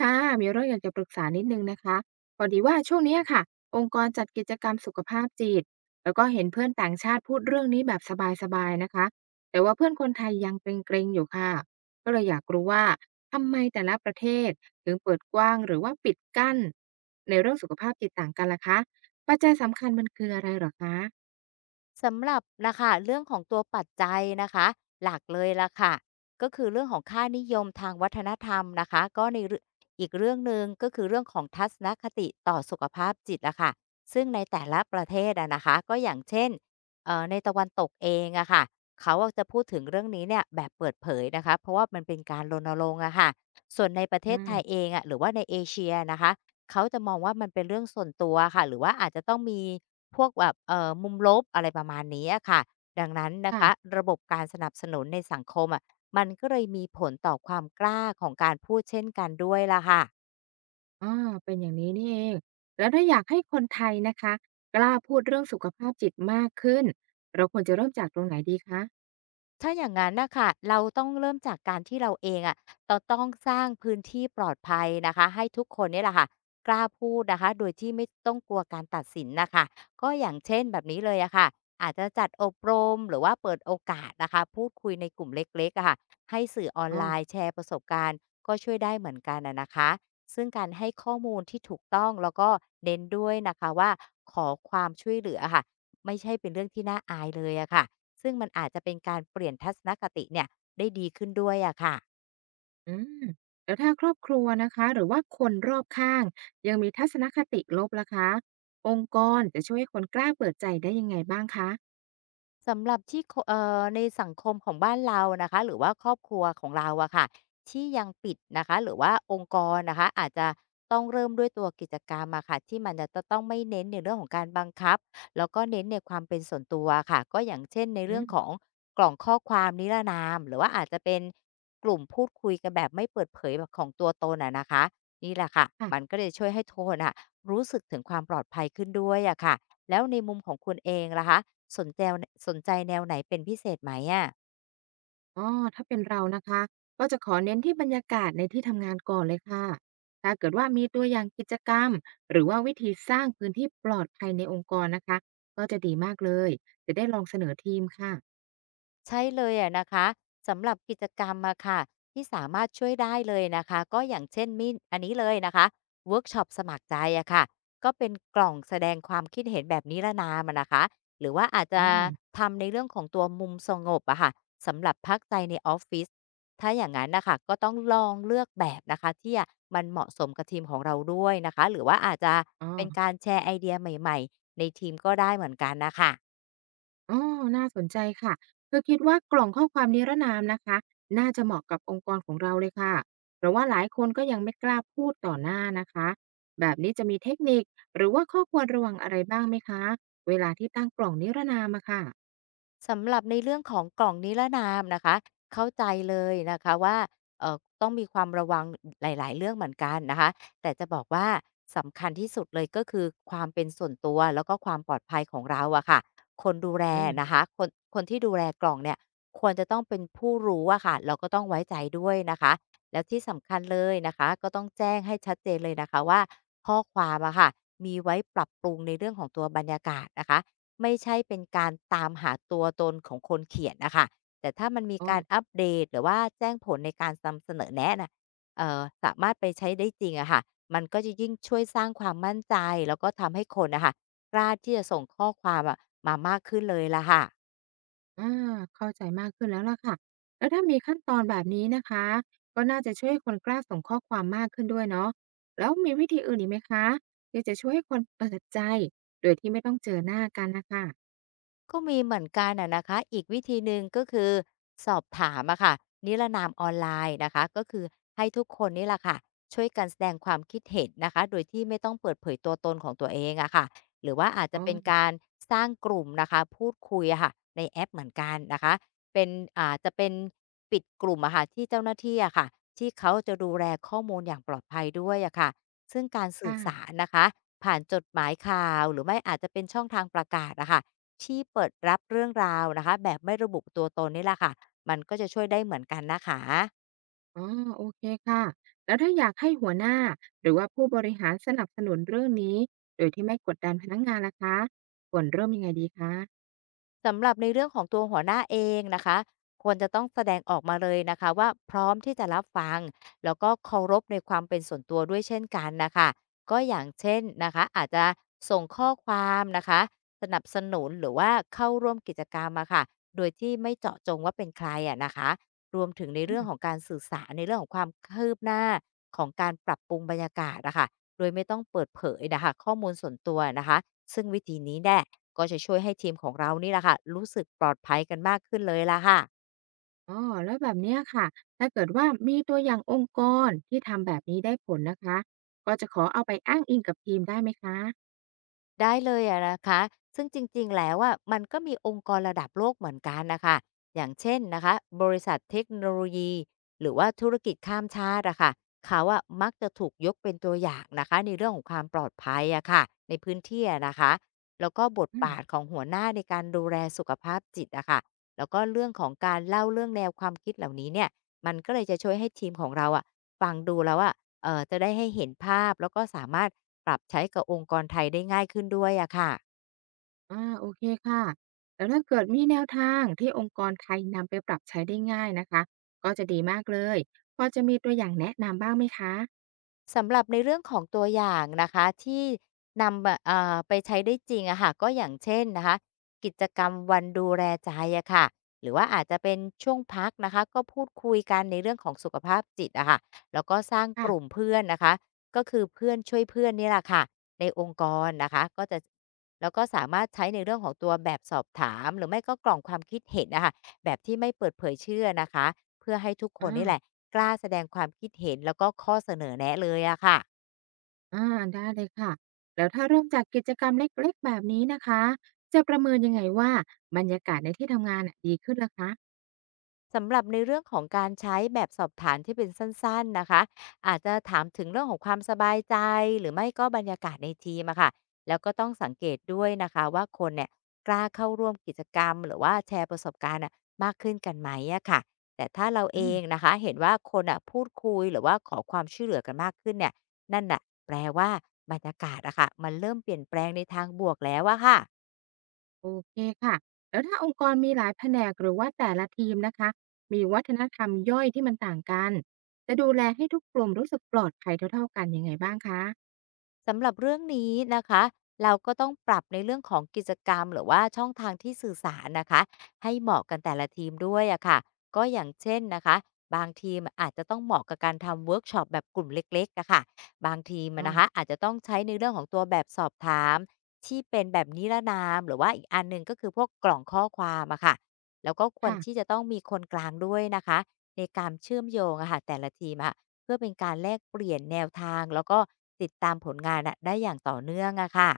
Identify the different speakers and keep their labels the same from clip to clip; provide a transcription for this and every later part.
Speaker 1: ค่ะมีเรื่องอยากจะปรึกษานิดนึงนะคะพอดีว่าช่วงเนี้ยค่ะองค์กรจัดกิจกรรมสุขภาพจิตแล้วก็เห็นเพื่อนต่างชาติพูดเรื่องนี้แบบสบายๆนะคะแต่ว่าเพื่อนคนไทยยังเกรงๆอยู่ค่ะก็เลยอยากรู้ว่าทำไมแต่ละประเทศถึงเปิดกว้างหรือว่าปิดกั้นในเรื่องสุขภาพจิตต่างกันล่ะคะปัจจัยสำคัญมันคืออะไรเหรอคะ
Speaker 2: สำหรับนะคะเรื่องของตัวปัจจัยนะคะหลักเลยล่ะค่ะก็คือเรื่องของค่านิยมทางวัฒนธรรมนะคะก็ในเรื่องอีกเรื่องหนึ่งก็คือเรื่องของทัศนคติต่อสุขภาพจิตอะค่ะซึ่งในแต่ละประเทศอะนะคะก็อย่างเช่นในตะวันตกเองอะค่ะเขาอะจะพูดถึงเรื่องนี้เนี่ยแบบเปิดเผยนะคะเพราะว่ามันเป็นการรณรงค์อะค่ะส่วนในประเท
Speaker 1: อื
Speaker 2: ศไท
Speaker 1: ม
Speaker 2: ยเองอะหรือว่าในเอเชียนะคะเขาจะมองว่ามันเป็นเรื่องส่วนตัวค่ะหรือว่าอาจจะต้องมี พวกแบบมุมลบอะไรประมาณนี้อะค่ะดังนั้นนะ
Speaker 1: ค่ะ
Speaker 2: คะระบบการสนับสนุนในสังคมอะมันก็เลยมีผลต่อความกล้าของการพูดเช่นกันด้วยล่ะค่ะ
Speaker 1: อาเป็นอย่างนี้นี่เอง แล้วถ้าอยากให้คนไทยนะคะกล้าพูดเรื่องสุขภาพจิตมากขึ้น เราควรจะเริ่มจากตรงไหนดีคะ
Speaker 2: ถ้าอย่างงั้นนะค่ะเราต้องเริ่มจากการที่เราเองอะะเราต้องสร้างพื้นที่ปลอดภัยนะคะให้ทุกคนเนี่ยแหละค่ะกล้าพูดนะคะโดยที่ไม่ต้องกลัวการตัดสินนะคะก็อย่างเช่นแบบนี้เลยอะค่ะอาจจะจัดอบรมหรือว่าเปิดโอกาสนะคะพูดคุยในกลุ่มเล็กๆอะค่ะให้สื่อออน
Speaker 1: อ๋อ
Speaker 2: ไลน์แชร์ประสบการณ์ก็ช่วยได้เหมือนกันอะนะคะซึ่งการให้ข้อมูลที่ถูกต้องแล้วก็เน้นด้วยนะคะว่าขอความช่วยเหลืออะค่ะไม่ใช่เป็นเรื่องที่น่าอายเลยอะค่ะ ซึ่งมันอาจจะเป็นการเปลี่ยนทัศนคติเนี่ยได้ดีขึ้นด้วยอะค่ะ
Speaker 1: อืม แล้วถ้าครอบครัวนะคะหรือว่าคนรอบข้างยังมีทัศนคติลบล่ะคะองค์กรจะช่วยให้คนกล้าเปิดใจได้ยังไงบ้างคะ
Speaker 2: สำหรับที่โคเอ่อในสังคมของบ้านเรานะคะหรือว่าครอบครัวของเราอะค่ะที่ยังปิดนะคะหรือว่าองค์กรนะคะอาจจะต้องเริ่มด้วยตัวกิจกรรมอะค่ะที่มันจะต้องไม่เน้นในเรื่องของการบังคับแล้วก็เน้นในความเป็นส่วนตัวค่ะก็อย่างเช่นใน
Speaker 1: อื
Speaker 2: เรื่องของ
Speaker 1: ม
Speaker 2: กล่องข้อความนิรนามหรือว่าอาจจะเป็นกลุ่มพูดคุยกันแบบไม่เปิดเผยแบบของตัวตนอะนะคะนี่แหละค่ะมัน
Speaker 1: ค่ะ
Speaker 2: ก็เลยช่วยให้ทุกคนอ่ะรู้สึกถึงความปลอดภัยขึ้นด้วยอะค่ะ แล้วในมุมของคุณเองล่ะคะสนใจสนใจแนวไหนเป็นพิเศษไหมอะ
Speaker 1: อ๋อถ้าเป็นเรานะคะก็จะขอเน้นที่บรรยากาศในที่ทำงานก่อนเลยค่ะถ้าเกิดว่ามีตัวอย่างกิจกรรมหรือว่าวิธีสร้างพื้นที่ปลอดภัยในองค์กรนะคะก็จะดีมากเลยจะได้ลองเสนอทีมค่ะ
Speaker 2: ใช่เลยอะนะคะสำหรับกิจกรรมอะค่ะที่สามารถช่วยได้เลยนะคะก็อย่างเช่นมินอันนี้เลยนะคะเวิร์กช็อปสมัครใจอะค่ะก็เป็นกล่องแสดงความคิดเห็นแบบนิรนามอะนะคะหรือว่าอาจ
Speaker 1: อื
Speaker 2: จะ
Speaker 1: ม
Speaker 2: ทำในเรื่องของตัวมุมสงบอะค่ะสำหรับพักใจในออฟฟิศถ้าอย่างนั้นนะคะก็ต้องลองเลือกแบบนะคะที่มันเหมาะสมกับทีมของเราด้วยนะคะหรือว่าอาจจะ
Speaker 1: อ๋อ
Speaker 2: เป็นการแชร์ไอเดียใหม่ๆในทีมก็ได้เหมือนกันนะคะ
Speaker 1: อ๋อน่าสนใจค่ะคือคิดว่ากล่องข้อความนิรนามนะคะน่าจะเหมาะกับองค์กรของเราเลยค่ะเพราะว่าหลายคนก็ยังไม่กล้าพูดต่อหน้านะคะแบบนี้จะมีเทคนิคหรือว่าข้อควรระวังอะไรบ้างไหมคะเวลาที่ตั้งกล่องนิรนามอะค่ะ
Speaker 2: สำหรับในเรื่องของกล่องนิรนามนะคะเข้าใจเลยนะคะว่าเอ่อต้องมีความระวังหลายๆเรื่องเหมือนกันนะคะแต่จะบอกว่าสำคัญที่สุดเลยก็คือความเป็นส่วนตัวแล้วก็ความปลอดภัยของเราอะค่ะคนดูแล
Speaker 1: อืม
Speaker 2: นะคะคนที่ดูแลกล่องเนี่ยควรจะต้องเป็นผู้รู้อะค่ะแล้วก็ต้องไว้ใจด้วยนะคะแล้วที่สำคัญเลยนะคะก็ต้องแจ้งให้ชัดเจนเลยนะคะว่าข้อความอะค่ะมีไว้ปรับปรุงในเรื่องของตัวบรรยากาศนะคะ ไม่ใช่เป็นการตามหาตัวตนของคนเขียนน่ะค่ะแต่ถ้ามันมี
Speaker 1: อ๋อ
Speaker 2: การอัปเดตหรือว่าแจ้งผลในการนำเสนอแนะน่ะสามารถไปใช้ได้จริงอะค่ะมันก็จะยิ่งช่วยสร้างความมั่นใจแล้วก็ทำให้คนน่ะค่ะกล้าที่จะส่งข้อความอะมามากขึ้นเลยล่ะค่ะ
Speaker 1: อาเข้าใจมากขึ้นแล้วล่ะค่ะแล้วถ้ามีขั้นตอนแบบนี้นะคะก็น่าจะช่วยให้คนกล้าส่งข้อความมากขึ้นด้วยเนาะแล้วมีวิธีอื่นอีกไหมคะที่จะช่วยให้คนเปิดใจโดยที่ไม่ต้องเจอหน้ากันนะคะ
Speaker 2: ก็มีเหมือนกันอะนะคะอีกวิธีหนึ่งก็คือสอบถามอะค่ะนิรนามออนไลน์นะคะก็คือให้ทุกคนนี่แหละค่ะช่วยกันแสดงความคิดเห็นนะคะโดยที่ไม่ต้องเปิดเผยตัวตนของตัวเองอะค่ะหรือว่าอาจจะ
Speaker 1: อ๋อ
Speaker 2: เป็นการสร้างกลุ่มนะคะพูดคุยอะค่ะในแอปเหมือนกันนะคะเป็นอาจจะเป็นปิดกลุ่มอะค่ะที่เจ้าหน้าที่อะค่ะที่เขาจะดูแลข้อมูลอย่างปลอดภัยด้วยอะค่ะซึ่งการสื่อสาร
Speaker 1: ค่ะ
Speaker 2: นะคะผ่านจดหมายข่าวหรือไม่อาจจะเป็นช่องทางประกาศอะค่ะ ที่เปิดรับเรื่องราวนะคะแบบไม่ระบุตัวตนนี่แหละค่ะมันก็จะช่วยได้เหมือนกันนะคะ
Speaker 1: อ๋อโอเคค่ะแล้วถ้าอยากให้หัวหน้าหรือว่าผู้บริหารสนับสนุนเรื่องนี้โดยที่ไม่กดดันพนักงานล่ะคะควรเริ่มยังไงดีคะ
Speaker 2: สำหรับในเรื่องของตัวหัวหน้าเองนะคะควรจะต้องแสดงออกมาเลยนะคะว่าพร้อมที่จะรับฟังแล้วก็เคารพในความเป็นส่วนตัวด้วยเช่นกันนะคะก็อย่างเช่นนะคะอาจจะส่งข้อความนะคะสนับสนุนหรือว่าเข้าร่วมกิจกรรมอะค่ะโดยที่ไม่เจาะจงว่าเป็นใครอะนะคะรวมถึงในเรื่องของการสื่อสารในเรื่องของความคืบหน้าของการปรับปรุงบรรยากาศนะคะ โดยไม่ต้องเปิดเผยนะคะข้อมูลส่วนตัวนะคะซึ่งวิธีนี้แน่ก็จะช่วยให้ทีมของเรานี่แหละค่ะรู้สึกปลอดภัยกันมากขึ้นเลยล่ะค่ะ
Speaker 1: อ๋อแล้วแบบเนี้ยค่ะถ้าเกิดว่ามีตัวอย่างองค์กรที่ทำแบบนี้ได้ผลนะคะ ก็จะขอเอาไปอ้างอิงกับทีมได้ไหมคะ
Speaker 2: ได้เลยอะนะคะซึ่งจริงๆ แล้วอะมันก็มีองค์กรระดับโลกเหมือนกันนะคะอย่างเช่นนะคะบริษัทเทคโนโลยีหรือว่าธุรกิจข้ามชาติอะค่ะเขาอะมักจะถูกยกเป็นตัวอย่างนะคะในเรื่องของความปลอดภัยอะค่ะในพื้นที่อะนะคะแล้วก็บท
Speaker 1: อืม
Speaker 2: บาทของหัวหน้าในการดูแลสุขภาพจิตอะค่ะแล้วก็เรื่องของการเล่าเรื่องแนวความคิดเหล่านี้เนี่ยมันก็เลยจะช่วยให้ทีมของเราอะฟังดูแล้วอะ จะได้ให้เห็นภาพแล้วก็สามารถปรับใช้กับองค์กรไทยได้ง่ายขึ้นด้วยอะค่ะ
Speaker 1: อ่าโอเคค่ะ แล้วถ้าเกิดมีแนวทางที่องค์กรไทยนำไปปรับใช้ได้ง่ายนะคะ ก็จะดีมากเลยพอจะมีตัวอย่างแนะนำบ้างไหมคะ
Speaker 2: สำหรับในเรื่องของตัวอย่างนะคะที่นำมาไปใช้ได้จริงอะค่ะก็อย่างเช่นนะคะกิจกรรมวันดูแลใจอะค่ะหรือว่าอาจจะเป็นช่วงพักนะคะก็พูดคุยกันในเรื่องของสุขภาพจิตอะค่ะแล้วก็สร้างก
Speaker 1: ค่ะ
Speaker 2: ลุ่มเพื่อนนะคะก็คือเพื่อนช่วยเพื่อนนี่แหละค่ะในองค์กรนะคะก็จะแล้วก็สามารถใช้ในเรื่องของตัวแบบสอบถามหรือไม่ก็กล่องความคิดเห็นนะคะแบบที่ไม่เปิดเผยชื่อนะคะ เพื่อให้ทุกคน
Speaker 1: อา
Speaker 2: นี่แหละกล้าแสดงความคิดเห็นแล้วก็ข้อเสนอแนะเลยอะค่ะ
Speaker 1: อาได้เลยค่ะแล้วถ้าเริ่มจากกิจกรรมเล็กๆแบบนี้นะคะ จะประเมินยังไงว่าบรรยากาศในที่ทำงานน่ะดีขึ้นล่ะคะ
Speaker 2: สำหรับในเรื่องของการใช้แบบสอบถามที่เป็นสั้นๆนะคะอาจจะถามถึงเรื่องของความสบายใจหรือไม่ก็บรรยากาศในทีมอะค่ะแล้วก็ต้องสังเกตด้วยนะคะว่าคนเนี่ยกล้าเข้าร่วมกิจกรรมหรือว่าแชร์ประสบการณ์อะมากขึ้นกันไหมอะค่ะแต่ถ้าเราเอ
Speaker 1: อืม
Speaker 2: งนะคะเห็นว่าคนอะพูดคุยหรือว่าขอความช่วยเหลือกันมากขึ้นเนี่ยนั่นน่ะแปลว่าบรรยากาศอะค่ะมันเริ่มเปลี่ยนแปลงในทางบวกแล้วอะค่ะ
Speaker 1: โอเคค่ะแล้วถ้าองค์กรมีหลายแผนกหรือว่าแต่ละทีมนะคะมีวัฒนธรรมย่อยที่มันต่างกันจะดูแลให้ทุกกลุ่มรู้สึกปลอดภัยเท่าๆกันยังไงบ้างคะ
Speaker 2: สำหรับเรื่องนี้นะคะเราก็ต้องปรับในเรื่องของกิจกรรมหรือว่าช่องทางที่สื่อสารนะคะให้เหมาะกันแต่ละทีมด้วยอะค่ะก็อย่างเช่นนะคะบางทีมอาจจะต้องเหมาะกับการทำเวิร์กช็อปแบบกลุ่มเล็กๆอะค่ะบางทีมอ
Speaker 1: อ๋อ
Speaker 2: นะคะอาจจะต้องใช้ในเรื่องของตัวแบบสอบถามที่เป็นแบบนิรนามหรือว่าอีกอันหนึงก็คือพวกกล่องข้อความอะค่ะแล้วก็ควรที่
Speaker 1: ค่ะ
Speaker 2: จะต้องมีคนกลางด้วยนะคะในการเชื่อมโยงอะค่ะแต่ละทีมอะ เพื่อเป็นการแลกเปลี่ยนแนวทางแล้วก็ติดตามผลงานอะได้อย่างต่อเนื่องอะค่ะ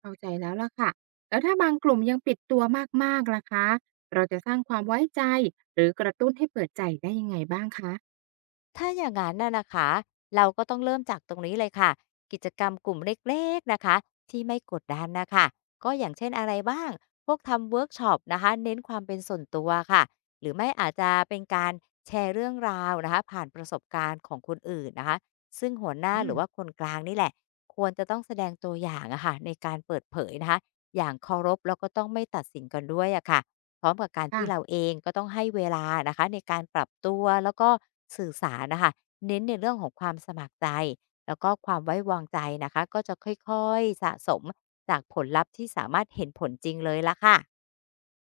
Speaker 1: เข้าใจแล้วล่ะค่ะแล้วถ้าบางกลุ่มยังปิดตัวมากๆล่ะคะเราจะสร้างความไว้ใจหรือกระตุ้นให้เปิดใจได้ยังไงบ้างคะ
Speaker 2: ถ้าอย่างนั้นน่ะนะคะเราก็ต้องเริ่มจากตรงนี้เลยค่ะกิจกรรมกลุ่มเล็กๆนะคะที่ไม่กดดันนะคะก็อย่างเช่นอะไรบ้างพวกทำเวิร์กช็อปนะคะเน้นความเป็นส่วนตัวค่ะหรือไม่อาจจะเป็นการแชร์เรื่องราวนะคะผ่านประสบการณ์ของคนอื่นนะคะซึ่งหัวหน้า
Speaker 1: อื
Speaker 2: หรื
Speaker 1: ม
Speaker 2: อว่าคนกลางนี่แหละควรจะต้องแสดงตัวอย่างอะค่ะในการเปิดเผยนะคะอย่างเคารพแล้วก็ต้องไม่ตัดสินกันด้วยอะค่ะ พร้อมกับการที่เรา
Speaker 1: ค่ะ
Speaker 2: เองก็ต้องให้เวลานะคะในการปรับตัวแล้วก็สื่อสารนะคะเน้นในเรื่องของความสมัครใจแล้วก็ความไว้วางใจนะคะก็จะค่อยๆสะสมจากผลลัพธ์ที่สามารถเห็นผลจริงเลยละค่ะ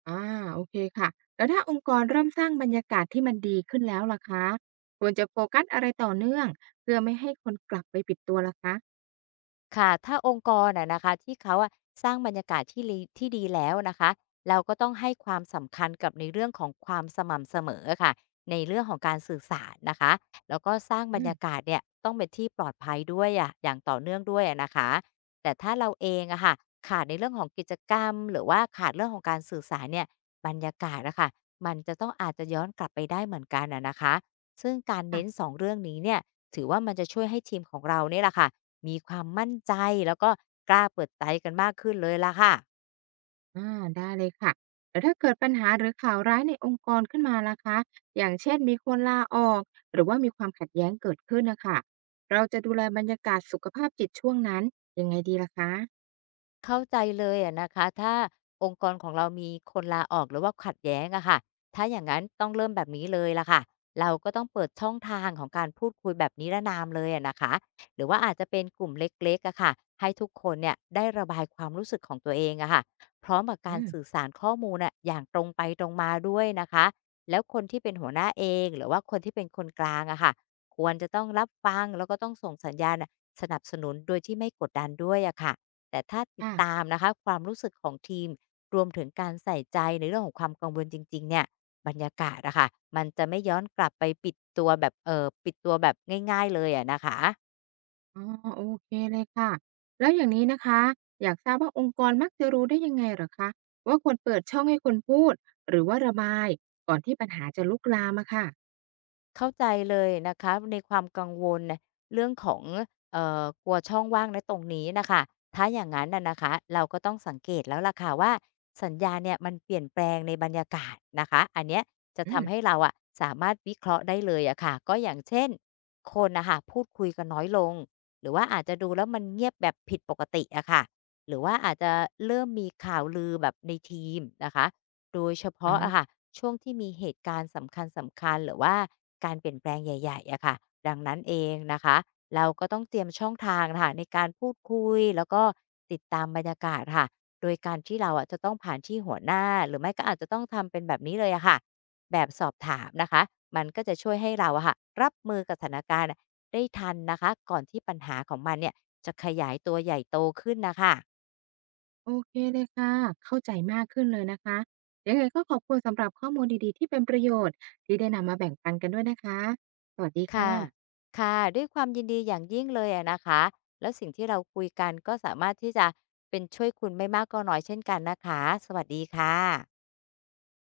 Speaker 1: อ่าโอเคค่ะแล้วถ้าองค์กรเริ่มสร้างบรรยากาศที่มันดีขึ้นแล้วล่ะคะควรจะโฟกัสอะไรต่อเนื่องเพื่อไม่ให้คนกลับไปปิดตัวล่ะคะ
Speaker 2: ค่ะถ้าองค์กรอะนะคะที่เขาอะสร้างบรรยากาศที่ดีแล้วนะคะเราก็ต้องให้ความสำคัญกับในเรื่องของความสม่ำเสมอค่ะในเรื่องของการสื่อสารนะคะแล้วก็สร้างบ
Speaker 1: อื
Speaker 2: รรยา
Speaker 1: ม
Speaker 2: กาศเนี่ยต้องเป็นที่ปลอดภัยด้วยอะอย่างต่อเนื่องด้วยอะนะคะแต่ถ้าเราเองอะค่ะขาดในเรื่องของกิจกรรมหรือว่าขาดเรื่องของการสื่อสารเนี่ยบรรยากาศอะค่ะมันจะต้องอาจจะย้อนกลับไปได้เหมือนกันอะนะคะซึ่งการ
Speaker 1: ค่ะ
Speaker 2: เน้นสองเรื่องนี้เนี่ยถือว่ามันจะช่วยให้ทีมของเราเนี่ยแหละค่ะ มีความมั่นใจแล้วก็กล้าเปิดใจกันมากขึ้นเลยล่ะค่ะ
Speaker 1: อาได้เลยค่ะแต่ถ้าเกิดปัญหาหรือข่าวร้ายในองค์กรขึ้นมาล่ะคะอย่างเช่นมีคนลาออกหรือว่ามีความขัดแย้งเกิดขึ้นนะคะเราจะดูแลบรรยากาศสุขภาพจิตช่วงนั้นยังไงดีล่ะคะ
Speaker 2: เข้าใจเลยอะนะคะถ้าองค์กรของเรามีคนลาออกหรือว่าขัดแย้งอะค่ะถ้าอย่างนั้นต้องเริ่มแบบนี้เลยละค่ะเราก็ต้องเปิดช่องทางของการพูดคุยแบบนิรนามเลยอะนะคะหรือว่าอาจจะเป็นกลุ่มเล็กๆอะค่ะให้ทุกคนเนี่ยได้ระบายความรู้สึกของตัวเองอะค่ะพร้อมกับ
Speaker 1: อื
Speaker 2: การสื่อ
Speaker 1: ม
Speaker 2: สารข้อมูลอะอย่างตรงไปตรงมาด้วยนะคะแล้วคนที่เป็นหัวหน้าเองหรือว่าคนที่เป็นคนกลางอะค่ะควรจะต้องรับฟังแล้วก็ต้องส่งสัญญาณสนับสนุนโดยที่ไม่กดดันด้วยอะค่ะ แต่ถ้าติดตา
Speaker 1: ค่ะ
Speaker 2: มนะคะความรู้สึกของทีมรวมถึงการใส่ใจในเรื่องของความกังวลจริงๆเนี่ยบรรยากาศอะค่ะมันจะไม่ย้อนกลับไปปิดตัวแบบปิดตัวแบบง่ายๆเลยอะนะคะ
Speaker 1: อ๋อโอเคเลยค่ะแล้วอย่างนี้นะคะอยากทราบว่าองค์กรมักจะรู้ได้ยังไงเหรอคะว่าควรเปิดช่องให้คนพูดหรือว่าระบายก่อนที่ปัญหาจะลุกลามอะค่ะ
Speaker 2: เข้าใจเลยนะคะในความกังวลเรื่องของกลัวช่องว่างในตรงนี้นะคะถ้าอย่างงั้นน่ะนะคะเราก็ต้องสังเกตแล้วล่ะค่ะว่าสัญญาณเนี่ยมันเปลี่ยนแปลงในบรรยากาศนะคะอันเนี้ยจะ
Speaker 1: อื
Speaker 2: ทำ
Speaker 1: ม
Speaker 2: ให้เราอะสามารถวิเคราะห์ได้เลยอะค่ะก็อย่างเช่นคนนะคะพูดคุยกันน้อยลงหรือว่าอาจจะดูแล้วมันเงียบแบบผิดปกติอะค่ะหรือว่าอาจจะเริ่มมีข่าวลือแบบในทีมนะคะ โดยเฉ
Speaker 1: อ๋
Speaker 2: พาะ
Speaker 1: อ
Speaker 2: อะค่ะช่วงที่มีเหตุการณ์สำคัญหรือว่าการเปลี่ยนแปลงใหญ่ๆอะค่ะดังนั้นเองนะคะเราก็ต้องเตรียมช่องทางนะค่ะในการพูดคุยแล้วก็ติดตามบรรยากาศค่ะโดยการที่เราอะจะต้องผ่านที่หัวหน้าหรือไม่ก็อาจจะต้องทำเป็นแบบนี้เลยอะค่ะแบบสอบถามนะคะมันก็จะช่วยให้เราอะค่ะรับมือกับสถานการณ์ได้ทันนะคะก่อนที่ปัญหาของมันเนี่ยจะขยายตัวใหญ่โตขึ้นนะคะ
Speaker 1: โอเคเลยค่ะเข้าใจมากขึ้นเลยนะคะยังไงก็ขอบคุณสำหรับข้อมูลดีๆที่เป็นประโยชน์ที่ได้นำมาแบ่งปันกันด้วยนะคะสวัสดีค
Speaker 2: ค่ะ
Speaker 1: ่ะ
Speaker 2: ค่ะ ด้วยความยินดีอย่างยิ่งเลยอะนะคะแล้วสิ่งที่เราคุยกันก็สามารถที่จะเป็นช่วยคุณไม่มากก็น้อยเช่นกันนะคะ สวัสดีค่ะ